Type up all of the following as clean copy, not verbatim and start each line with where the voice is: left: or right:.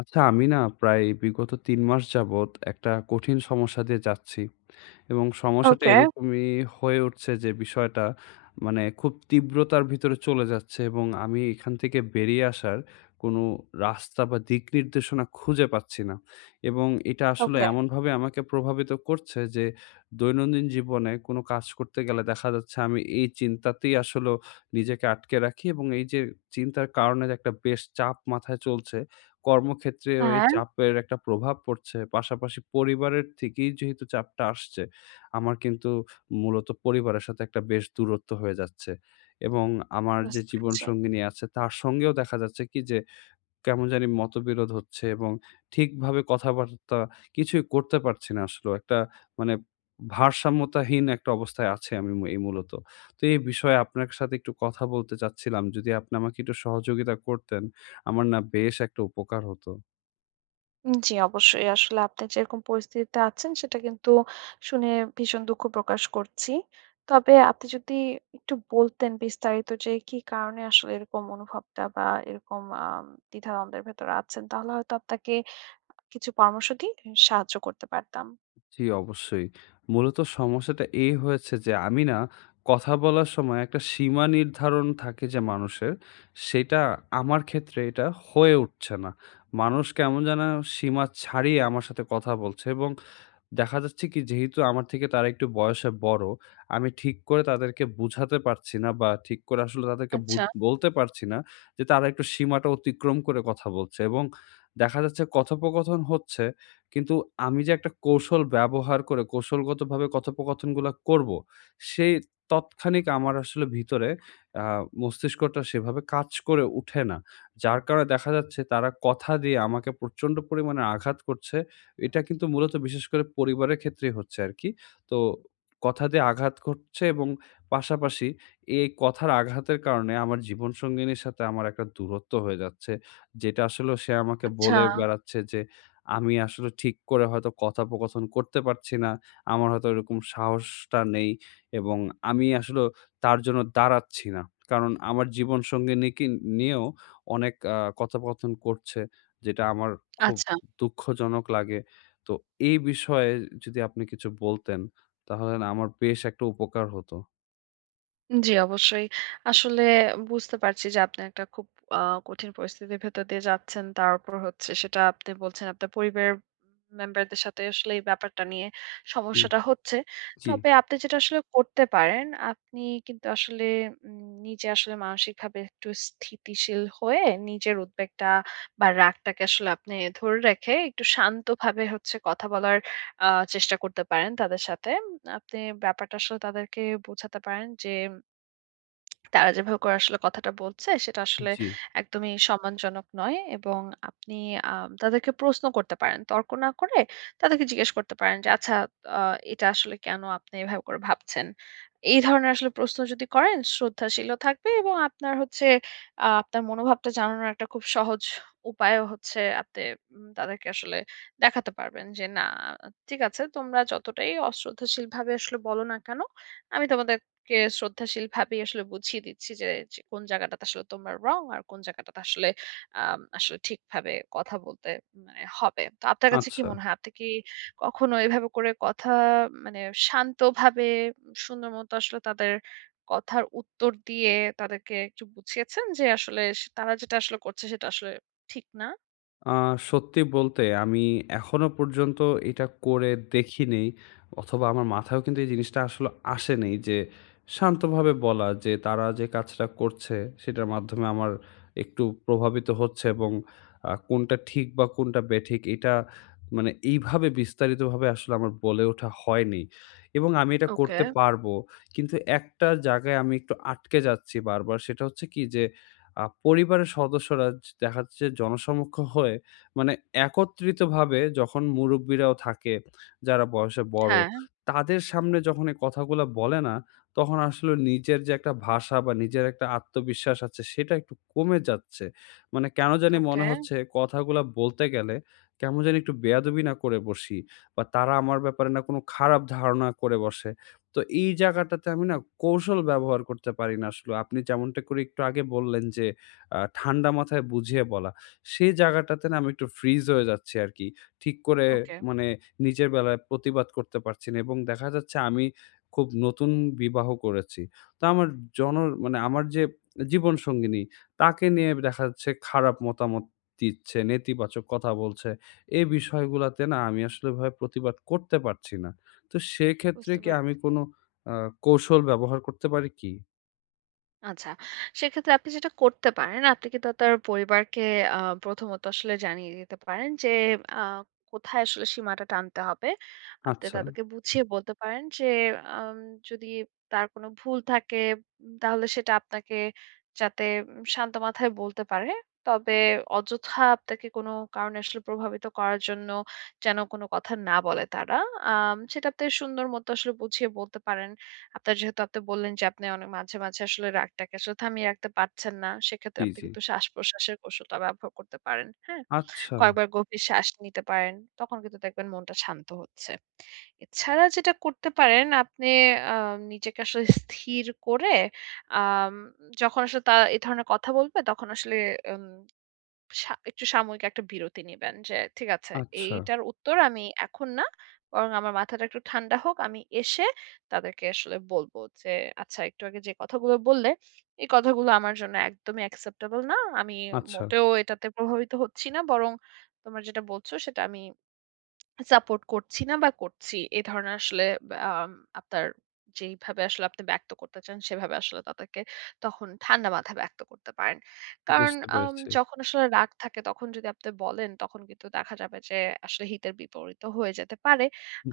left: আচ্ছা, আমি না প্রায় বিগত ৩ মাস যাবৎ একটা কঠিন সমস্যা দিয়ে যাচ্ছি এবং সমস্যাটা
right: ওকে, হুম।
left: এরকমই হয়ে উঠছে যে বিষয়টা মানে খুব তীব্রতার ভিতরে চলে যাচ্ছে এবং আমি এখান থেকে বেরিয়ে আসার কোনো রাস্তা বা দিক নির্দেশনা খুঁজে পাচ্ছি না। এবং এটা আসলে
right: ওকে।
left: এমনভাবে আমাকে প্রভাবিত করছে যে দৈনন্দিন জীবনে কোনো কাজ করতে গেলে দেখা যাচ্ছে আমি এই চিন্তাতেই আসলে নিজেকে আটকে রাখি, এবং এই যে চিন্তার কারণে যে একটা বেশ চাপ মাথায় চলছে, কর্মক্ষেত্রে ওই
right: হ্যাঁ,
left: চাপের একটা প্রভাব পড়ছে। পাশাপাশি পরিবারের থেকেই যেহেতু চাপটা আসছে, আমার কিন্তু মূলত পরিবারের সাথে একটা বেশ দূরত্ব হয়ে যাচ্ছে। এবং আমার যে
right: বুঝতে পেরেছি।
left: জীবনসঙ্গিনী আছে তার সঙ্গেও দেখা যাচ্ছে কি যে কেমন জানি মতবিরোধ হচ্ছে এবং ঠিকভাবে কথাবার্তা কিছুই করতে পারছি না আসলেও। একটা মানে ভারসাম্যতাহীন একটা অবস্থায় আছি আমি এই মূলত। তো এই বিষয়ে আপনার সাথে একটু কথা বলতে চাচ্ছিলাম। যদি আপনি আমাকে একটু সহযোগিতা করতেন, আমার না বেশ একটা উপকার হতো।
right: জি, অবশ্যই। আসলে আপনি যেরকম পরিস্থিতিতে আছেন সেটা কিন্তু শুনে ভীষণ দুঃখ প্রকাশ করছি। তবে আপনি যদি একটু বলতেন বিস্তারিত যে কি কারণে আসলে এরকম অনুভবটা বা এরকম দ্বিধাদ্বন্দ্বের ভেতরে আছেন, তাহলে হয়তো আপনাকে কিছু পরামর্শ দিয়ে সাহায্য করতে পারতাম।
left: জি, অবশ্যই। মূলত সমস্যাটা এই হয়েছে যে আমি না কথা বলার সময় একটা সীমা নির্ধারণ থাকে যে মানুষের, সেটা আমার ক্ষেত্রে এটা হয়ে উঠছে না। মানুষ কেমন যেন সীমা ছাড়িয়ে আমার সাথে কথা বলছে, এবং দেখা যাচ্ছে কি যেহেতু আমার থেকে তারা একটু বয়সে বড়, আমি ঠিক করে তাদেরকে বুঝাতে পারছি না বা ঠিক করে আসলে তাদেরকে বুঝ
right: আচ্ছা,
left: বলতে পারছি না যে তারা একটু সীমাটা অতিক্রম করে কথা বলছে, এবং দেখা যাচ্ছে কথোপকথন হচ্ছে, কিন্তু আমি যে একটা কৌশল ব্যবহার করে কৌশলগতভাবে কথোপকথনগুলা করব, সেই তৎক্ষণিক আমার আসলে ভিতরে আ মস্তিষ্কটা সেভাবে কাজ করে উঠে না। যার কারণে দেখা যাচ্ছে তারা কথা দিয়ে আমাকে প্রচণ্ড পরিমাণে আঘাত করছে। এটা কিন্তু মূলত বিশেষ করে পরিবারের ক্ষেত্রেই হচ্ছে আরকি। তো কথা দিয়ে আঘাত ঘটছে, এবং পাশাপাশি এই কথার আঘাতের কারণে আমার জীবনসঙ্গিনীর সাথে আমার একটা দূরত্ব হয়ে যাচ্ছে। যেটা আসলে সে আমাকে
right: আচ্ছা,
left: বলে বেড়াচ্ছে যে, আমি আসলে ঠিক করে হয়তো কথোপকথন করতে পারছি না। আমার হয়তো ওরকম সাহসটা নেই এবং আমি আসলে তার জন্য দাঁড়াচ্ছি না। কারণ আমার জীবনসঙ্গিনীকে নিয়েও অনেক কথোপকথন করছে, যেটা আমার খুব
right: আচ্ছা।
left: দুঃখজনক লাগে। তো এই বিষয়ে যদি আপনি কিছু বলতেন, তাহলে না আমার বেশ একটা উপকার হতো।
right: জি, অবশ্যই। আসলে বুঝতে পারছি যে আপনি একটা খুব আ কঠিন পরিস্থিতির ভেতর দিয়ে যাচ্ছেন। তার উপর হচ্ছে সেটা আপনি বলছেন আপনার পরিবারের মেম্বারদের সাথে আসলে এই ব্যাপারটা নিয়ে
left: জি,
right: সমস্যাটা হচ্ছে।
left: জি,
right: তবে আপনি যেটা আসলে করতে পারেন, আপনি কিন্তু আসলে নিজে আসলে মানসিকভাবে একটু স্থিতিশীল হয়ে নিজের উদ্বেগটা বা রাগটাকে আসলে আপনি ধরে রেখে একটু শান্তভাবে হচ্ছে কথা বলার আ চেষ্টা করতে পারেন তাদের সাথে। আপনি ব্যাপারটা আসলে তাদেরকে বোঝাতে পারেন যে তারা যেভাবে করে আসলে কথাটা বলছে সেটা আসলে
left: জি।
right: একদমই সম্মানজনক নয়। এবং আপনি তাদেরকে প্রশ্ন করতে পারেন তর্ক না করে, তাদেরকে জিজ্ঞেস করতে পারেন যে আচ্ছা, এটা আসলে কেন আপনি এভাবে করে ভাবছেন। এই ধরনের আসলে প্রশ্ন যদি করেন, শ্রদ্ধাশীল থাকবে। এবং আপনার হচ্ছে আপনার মনোভাবটা জানানোর একটা খুব সহজ উপায় হচ্ছে আপনি তাদেরকে আসলে দেখাতে পারবেন যে না, ঠিক আছে, তোমরা যতটাই অশ্রদ্ধাশীল ভাবে আসলে বলো না কেন, আমি তোমাদের কে শ্রদ্ধাশীল ভাবেই আসলে বুঝিয়ে দিচ্ছি যে যে কোন জায়গাটাতে আসলে তোমার রং, আর কোন জায়গাটাতে আসলে আসলে ঠিকভাবে কথা বলতে মানে হবে। তো আপনার কাছে কি
left: আচ্ছা।
right: মনে হয়, আপনি কি কখনো এভাবে করে কথা, মানে শান্তভাবে, সুন্দর মতো আসলে তাদের কথার উত্তর দিয়ে তাদেরকে একটু বুঝিয়েছেন যে আসলে তারা যেটা আসলে করছে সেটা আসলে ঠিক না?
left: আ সত্যি বলতে আমি এখনো পর্যন্ত এটা করে দেখিনি, অথবা আমার মাথায়ও কিন্তু এই জিনিসটা আসলে আসে নাই যে শান্তভাবে বলা যে তারা যে কাজটা করছে সেটার মাধ্যমে আমার একটু প্রভাবিত হচ্ছে, এবং কোনটা ঠিক বা কোনটা বেঠিক এটা মানে এইভাবে বিস্তারিতভাবে আসলে আমার বলে ওঠা হয়নি, এবং আমি এটা
right: ওকে।
left: করতে পারবো। কিন্তু একটা জায়গায় আমি একটু আটকে যাচ্ছি বারবার। সেটা হচ্ছে কি যে পরিবারের সদস্যরা দেখা যাচ্ছে জনসমক্ষ হয়ে মানে একত্রিতভাবে যখন মুরুব্বিরাও থাকে, যারা বয়সে বড়,
right: হ্যাঁ।
left: তাদের সামনে যখন এই কথাগুলা বলে না, তখন আসলে নিজের যে একটা ভাষা বা নিজের একটা আত্মবিশ্বাস আছে, সেটা একটু কমে যাচ্ছে। মানে কেন জানি মনে
right: ওকে,
left: হচ্ছে কথাগুলা বলতে গেলে কেমন জানি একটু বেয়াদবি না করে বসি, বা তারা আমার ব্যাপারে না কোনো খারাপ ধারণা করে বসে। তো এই জায়গাটাতে আমি না কৌশল ব্যবহার করতে পারি না আসলে। আপনি যেমনটা করে একটু আগে বললেন যে, ঠান্ডা মাথায় বুঝিয়ে বলা। সেই জায়গাটাতে না আমি একটু ফ্রিজ হয়ে যাচ্ছি আরকি। ঠিক করে
right: ওকে।
left: মানে নিজের বেলায় প্রতিবাদ করতে পারছি না, এবং দেখা যাচ্ছে আমি খুব নতুন বিবাহ করেছি। তো আমার জন মানে আমার যে জীবনসঙ্গিনী, তাকে নিয়ে দেখা যাচ্ছে খারাপ মতামত দিচ্ছে, নেতিবাচক কথা বলছে। এই বিষয়গুলাতে না আমি আসলে এভাবে প্রতিবাদ করতে পারছি না। তো সেক্ষেত্রে
right: বুঝতে
left: কি আমি
right: পেরেছি।
left: কোনো আ কৌশল ব্যবহার করতে পারি কি?
right: আচ্ছা। সেক্ষেত্রে আপনি যেটা করতে পারেন, আপনি কিন্তু আপনার পরিবারকে আ প্রথমত আসলে জানিয়ে দিতে পারেন যে আ কোথায় আসলে সীমাটা টানতে হবে। আপনি
left: আচ্ছা।
right: তাদেরকে বুঝিয়ে বলতে পারেন যে, আম যদি তার কোনো ভুল থাকে, তাহলে সেটা আপনাকে যাতে শান্ত মাথায় বলতে পারে। তবে অযথা আপনাকে কোনো কারণে আসলে প্রভাবিত করার জন্য যেন কোনো কথা না বলে তারা। সেটা আপনি সুন্দর মতো আসলে বুঝিয়ে বলতে পারেন। আপনার যেহেতু আপনি বললেন যে আপনি অনেক মাঝে, মাঝে আসলে রাগটাকে আসলে থামিয়ে রাখতে পারছেন না, সেক্ষেত্রে
left: জি,
right: আপনি
left: জি।
right: কিন্তু শ্বাস-প্রশ্বাসের কৌশলটা ব্যবহার করতে পারেন। হ্যাঁ?
left: আচ্ছা,
right: কয়েকবার গভীর শ্বাস নিতে পারেন। তখন কিন্তু দেখবেন মনটা শান্ত হচ্ছে। এছাড়া যেটা করতে পারেন, আপনি আ নিজেকে আসলে স্থির করে, আম যখন আসলে এ ধরনের কথা বলবে তখন আসলে উম একটু সাময়িক একটা বিরতি নিবেন যে, ঠিক আছে,
left: আচ্ছা,
right: এইটার উত্তর আমি এখন না, বরং আমার মাথাটা একটু ঠান্ডা হোক, আমি এসে তাদেরকে আসলে বলবো যে আচ্ছা, একটু আগে যে কথাগুলো বললে, এই কথাগুলো আমার জন্য একদমই অ্যাকসেপ্টেবল না, আমি
left: আচ্ছা।
right: মোটেও এটাতে প্রভাবিত হচ্ছি না, বরং তোমরা যেটা বলছো সেটা আমি সাপোর্ট করছি না বা করছি। এ ধরনের আসলে আম আপনার যেইভাবে আসলে আপনি ব্যক্ত করতে চান, সেভাবে আসলে তাদেরকে তখন ঠান্ডা মাথায় ব্যক্ত করতে পারেন। কারণ
left: বুঝতে পেরেছি।
right: যখন আসলে রাগ থাকে তখন যদি আপনি বলেন, তখন কিন্তু দেখা যাবে যে আসলে হিতের বিপরীতও হয়ে যেতে পারে।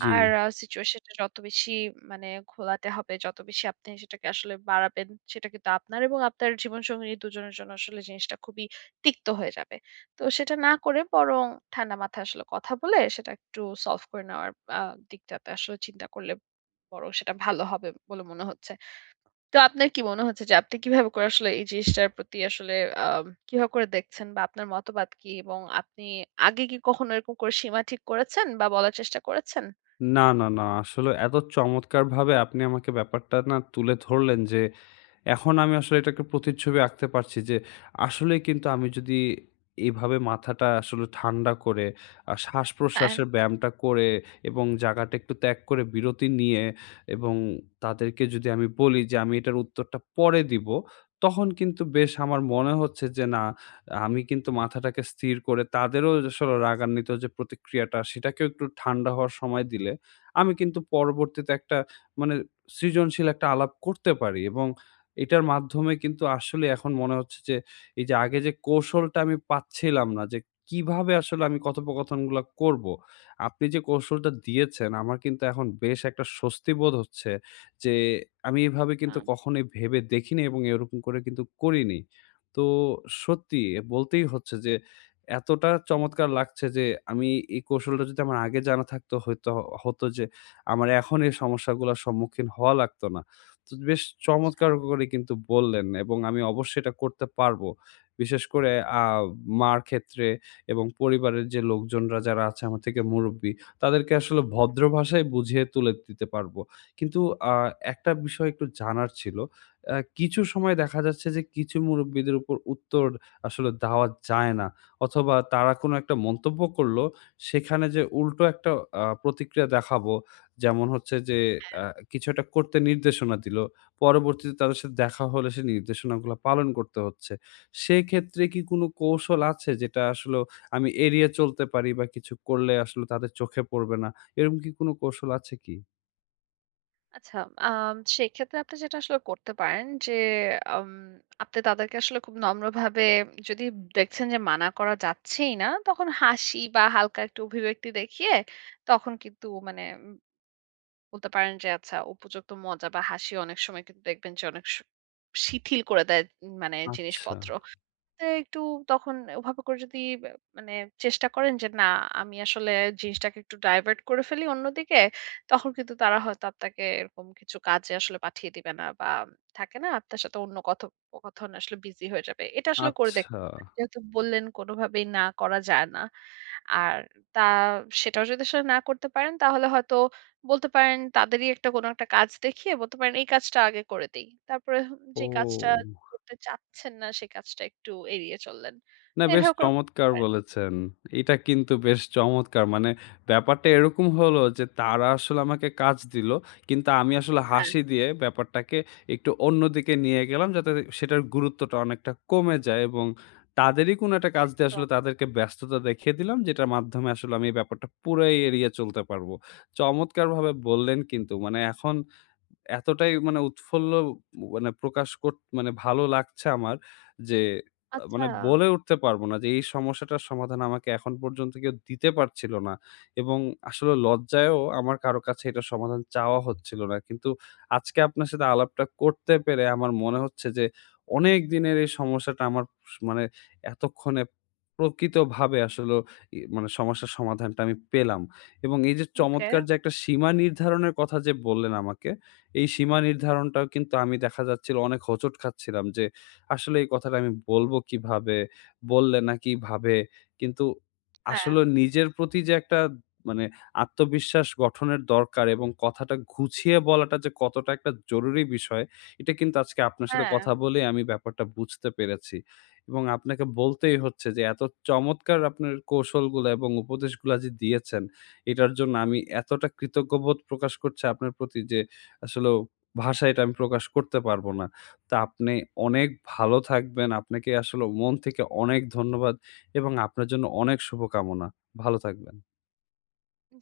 left: জি।
right: আর সিচুয়েশনটা যত বেশি, মানে ঘোলাটে হবে, যত বেশি আপনি সেটাকে আসলে বাড়াবেন, সেটা কিন্তু আপনার এবং আপনার জীবনসঙ্গিনী দুজনের জন্য আসলে জিনিসটা খুবই তিক্ত হয়ে যাবে। তো সেটা না করে বরং ঠান্ডা মাথায় আসলে কথা বলে সেটা একটু সলভ করে নেওয়ার আ দিকটাতে আসলে চিন্তা করলে বরং সেটা ভালো হবে বলে মনে হচ্ছে। তো আপনার কি মনে হচ্ছে যে আপনি কিভাবে করে আসলে এই জিনিসটার প্রতি আসলে আ কিভাবে করে দেখছেন বা আপনার মতবাদ কি? এবং আপনি আগে কি কখনো এরকম করে সীমা ঠিক করেছেন বা বলার চেষ্টা করেছেন?
left: না, না, না। আসলে এত চমৎকারভাবে আপনি আমাকে ব্যাপারটা না তুলে ধরলেন যে এখন আমি আসলে এটাকে প্রতিচ্ছবি আঁকতে পারছি যে, আসলেই কিন্তু আমি যদি এভাবে মাথাটা আসলে ঠান্ডা করে,
right: হ্যাঁ।
left: শ্বাস-প্রশ্বাসের ব্যায়ামটা করে এবং জায়গাটা একটু ত্যাগ করে বিরতি নিয়ে এবং তাদেরকে যদি আমি বলি যে, "আমি এটার উত্তরটা পরে দিব", তখন কিন্তু বেশ আমার মনে হচ্ছে যে, না, আমি কিন্তু মাথাটাকে স্থির করে তাদেরও যে আসলে রাগান্বিত যে প্রতিক্রিয়াটা, সেটাকেও একটু ঠান্ডা হওয়ার সময় দিলে, আমি কিন্তু পরবর্তীতে একটা মানে সৃজনশীল একটা আলাপ করতে পারি, এবং এটার মাধ্যমে কিন্তু আসলে এখন মনে হচ্ছে যে, এই যে আগে যে কৌশলটা আমি পাচ্ছিলাম না যে কিভাবে আসলে আমি কথোপকথনগুলা করবো। আপনি যে কৌশলটা দিয়েছেন আমার কিন্তু এখন বেশ একটা স্বস্তি বোধ হচ্ছে যে, আমি এভাবে
right: আ
left: কিন্তু কখনোই ভেবে দেখিনি, এবং এরকম করে কিন্তু করিনি। তো সত্যি বলতেই হচ্ছে যে এতটা চমৎকার লাগছে যে আমি এই কৌশলটা যদি আমার আগে জানা থাকতো, হয়তো হতো যে আমার এখন এই সমস্যাগুলার সম্মুখীন হওয়া লাগতো না। তো বেশ
right: আচ্ছা।
left: চমৎকার করে কিন্তু বললেন, এবং আমি অবশ্যই এটা করতে পারবো। বিশেষ করে আ মার ক্ষেত্রে এবং পরিবারের যে লোকজনরা যারা আছে আমার থেকে মুরুব্বি, তাদেরকে আসলে ভদ্র ভাষায় বুঝিয়ে তুলে দিতে পারবো। কিন্তু আ একটা বিষয় একটু জানার ছিল। কিছু সময় দেখা যাচ্ছে যে কিছু মুরুব্বিদের উপর উত্তর আসলে দেওয়া যায় না। অথবা তারা কোনো একটা মন্তব্য করলো, সেখানে যে উল্টো একটা প্রতিক্রিয়া দেখাবো, যেমন হচ্ছে যে আ
right: হ্যাঁ।
left: কিছু একটা করতে নির্দেশনা দিল। পরবর্তীতে তাদের সাথে দেখা হলে সেই নির্দেশনাগুলা পালন করতে হচ্ছে। সেক্ষেত্রে কি কোনো কৌশল আছে যেটা আসলেও আমি এড়িয়ে চলতে পারি বা কিছু করলে আসলে তাদের চোখে পড়বে না? এরকম কি কোনো কৌশল আছে কি?
right: আচ্ছা, সেক্ষেত্রে আপনি যেটা আসলে করতে পারেন যে, আম আপনি তাদেরকে আসলে খুব নম্রভাবে, যদি দেখছেন যে মানা করা যাচ্ছেই না, তখন হাসি বা হালকা একটু অভিব্যক্তি দেখিয়ে, তখন কিন্তু মানে বলতে পারেন যে আচ্ছা, উপযুক্ত মজা বা হাসি অনেক সময় কিন্তু দেখবেন যে অনেক শিথিল করে দেয়, উম, মানে
left: আচ্ছা,
right: জিনিসপত্র। একটু তখন ওভাবে করে যদি বে মানে চেষ্টা করেন যে না, আমি আসলে জিনিসটাকে একটু ডাইভার্ট করে ফেলি অন্যদিকে, তখন কিন্তু তারা হয়তো আপনাকে এরকম কিছু কাজে আসলে পাঠিয়ে দিবে না, বা থাকে না, আপনার সাথে অন্য কথোপকথন আসলে বিজি হয়ে যাবে। এটা আসলে করে দেখ,
left: আচ্ছা।
right: যেহেতু বললেন কোনোভাবেই না করা যায় না। আর তা সেটাও যদি আসলে না করতে পারেন, তাহলে হয়তো বলতে পারেন, তাদেরই একটা কোনো একটা কাজ দেখিয়ে বলতে পারেন, এই কাজটা আগে করে দেই। তারপরে
left: ও!
right: যে কাজটা করতে চাচ্ছেন না সে কাজটা একটু এড়িয়ে চললেন।
left: না,
right: তো
left: বেশ
right: এভাবে করে করতে
left: চমৎকার
right: পারেন।
left: বলেছেন। এটা কিন্তু বেশ চমৎকার। মানে ব্যাপারটা এরকম হলো যে তারা আসলে আমাকে কাজ দিল। কিন্তু আমি আসলে
right: হ্যাঁ,
left: হাসি দিয়ে ব্যাপারটাকে একটু অন্যদিকে নিয়ে গেলাম যাতে সেটার গুরুত্বটা অনেকটা কমে যায়, এবং তাদেরই কোনো একটা কাজ দিয়ে আসলে
right: একদম।
left: তাদেরকে ব্যস্ততা দেখিয়ে দিলাম যেটার মাধ্যমে আসলে আমি এই ব্যাপারটা পুরাই এড়িয়ে চলতে পারবো। চমৎকারভাবে বললেন কিন্তু। মানে এখন এতটাই মানে উৎফুল্ল মানে প্রকাশ কর মানে ভালো লাগছে আমার যে মানে
right: আচ্ছা,
left: বলে উঠতে পারবো না যে এই সমস্যাটার সমাধান আমাকে এখন পর্যন্ত কেউ দিতে পারছিল না। এবং আসলে লজ্জায়ও আমার কারো কাছে এটার সমাধান চাওয়া হচ্ছিল না। কিন্তু আজকে আপনার সাথে আলাপটা করতে পেরে আমার মনে হচ্ছে যে অনেক দিনের এই সমস্যাটা আমার মানে এতক্ষণে প্রকৃতভাবে আসলে মানে সমস্যার সমাধানটা আমি পেলাম। এবং এই যে
right: ওকে।
left: চমৎকার যে একটা সীমা নির্ধারণের কথা যে বললেন আমাকে, এই সীমা নির্ধারণটাও কিন্তু আমি দেখা যাচ্ছিল অনেক হোঁচট খাচ্ছিলাম যে, আসলে এই কথাটা আমি বলব কিভাবে? বললে নাকি ভাবে? কিন্তু
right: হ্যাঁ,
left: আসলে নিজের প্রতি যে একটা মানে আত্মবিশ্বাস গঠনের দরকার এবং কথাটা গুছিয়ে বলাটা যে কতটা একটা জরুরি বিষয়, এটা কিন্তু আজকে আপনার সাথে
right: হ্যাঁ।
left: কথা বলেই আমি ব্যাপারটা বুঝতে পেরেছি। এবং আপনাকে বলতেই হচ্ছে যে এত চমৎকার আপনার কৌশলগুলা এবং উপদেশগুলা যে দিয়েছেন, এটার জন্য আমি এতটা কৃতজ্ঞ বোধ প্রকাশ করছি আপনার প্রতি যে আসলেও ভাষায় এটা আমি প্রকাশ করতে পারব না। তো আপনি অনেক ভালো থাকবেন। আপনাকে আসলে মন থেকে অনেক ধন্যবাদ এবং আপনার জন্য অনেক শুভকামনা। ভালো থাকবেন।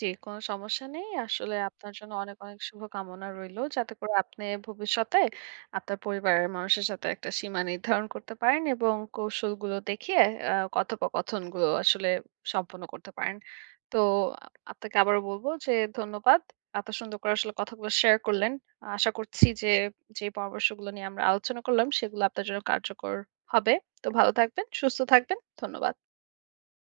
right: জি, কোনো সমস্যা নেই। আসলে আপনার জন্য অনেক, অনেক শুভকামনা রইলো, যাতে করে আপনি ভবিষ্যতে আপনার পরিবারের মানুষের সাথে একটা সীমা নির্ধারণ করতে পারেন এবং কৌশলগুলো দেখিয়ে কথোপকথনগুলো আসলে সম্পন্ন করতে পারেন। তো আ আপনাকে আবারও বলব যে ধন্যবাদ। এত সুন্দর করে আসলে কথাগুলো শেয়ার করলেন। আশা করছি যে, যে পরামর্শগুলো নিয়ে আমরা আলোচনা করলাম সেগুলো আপনার জন্য কার্যকর হবে। তো ভালো থাকবেন, সুস্থ থাকবেন। ধন্যবাদ।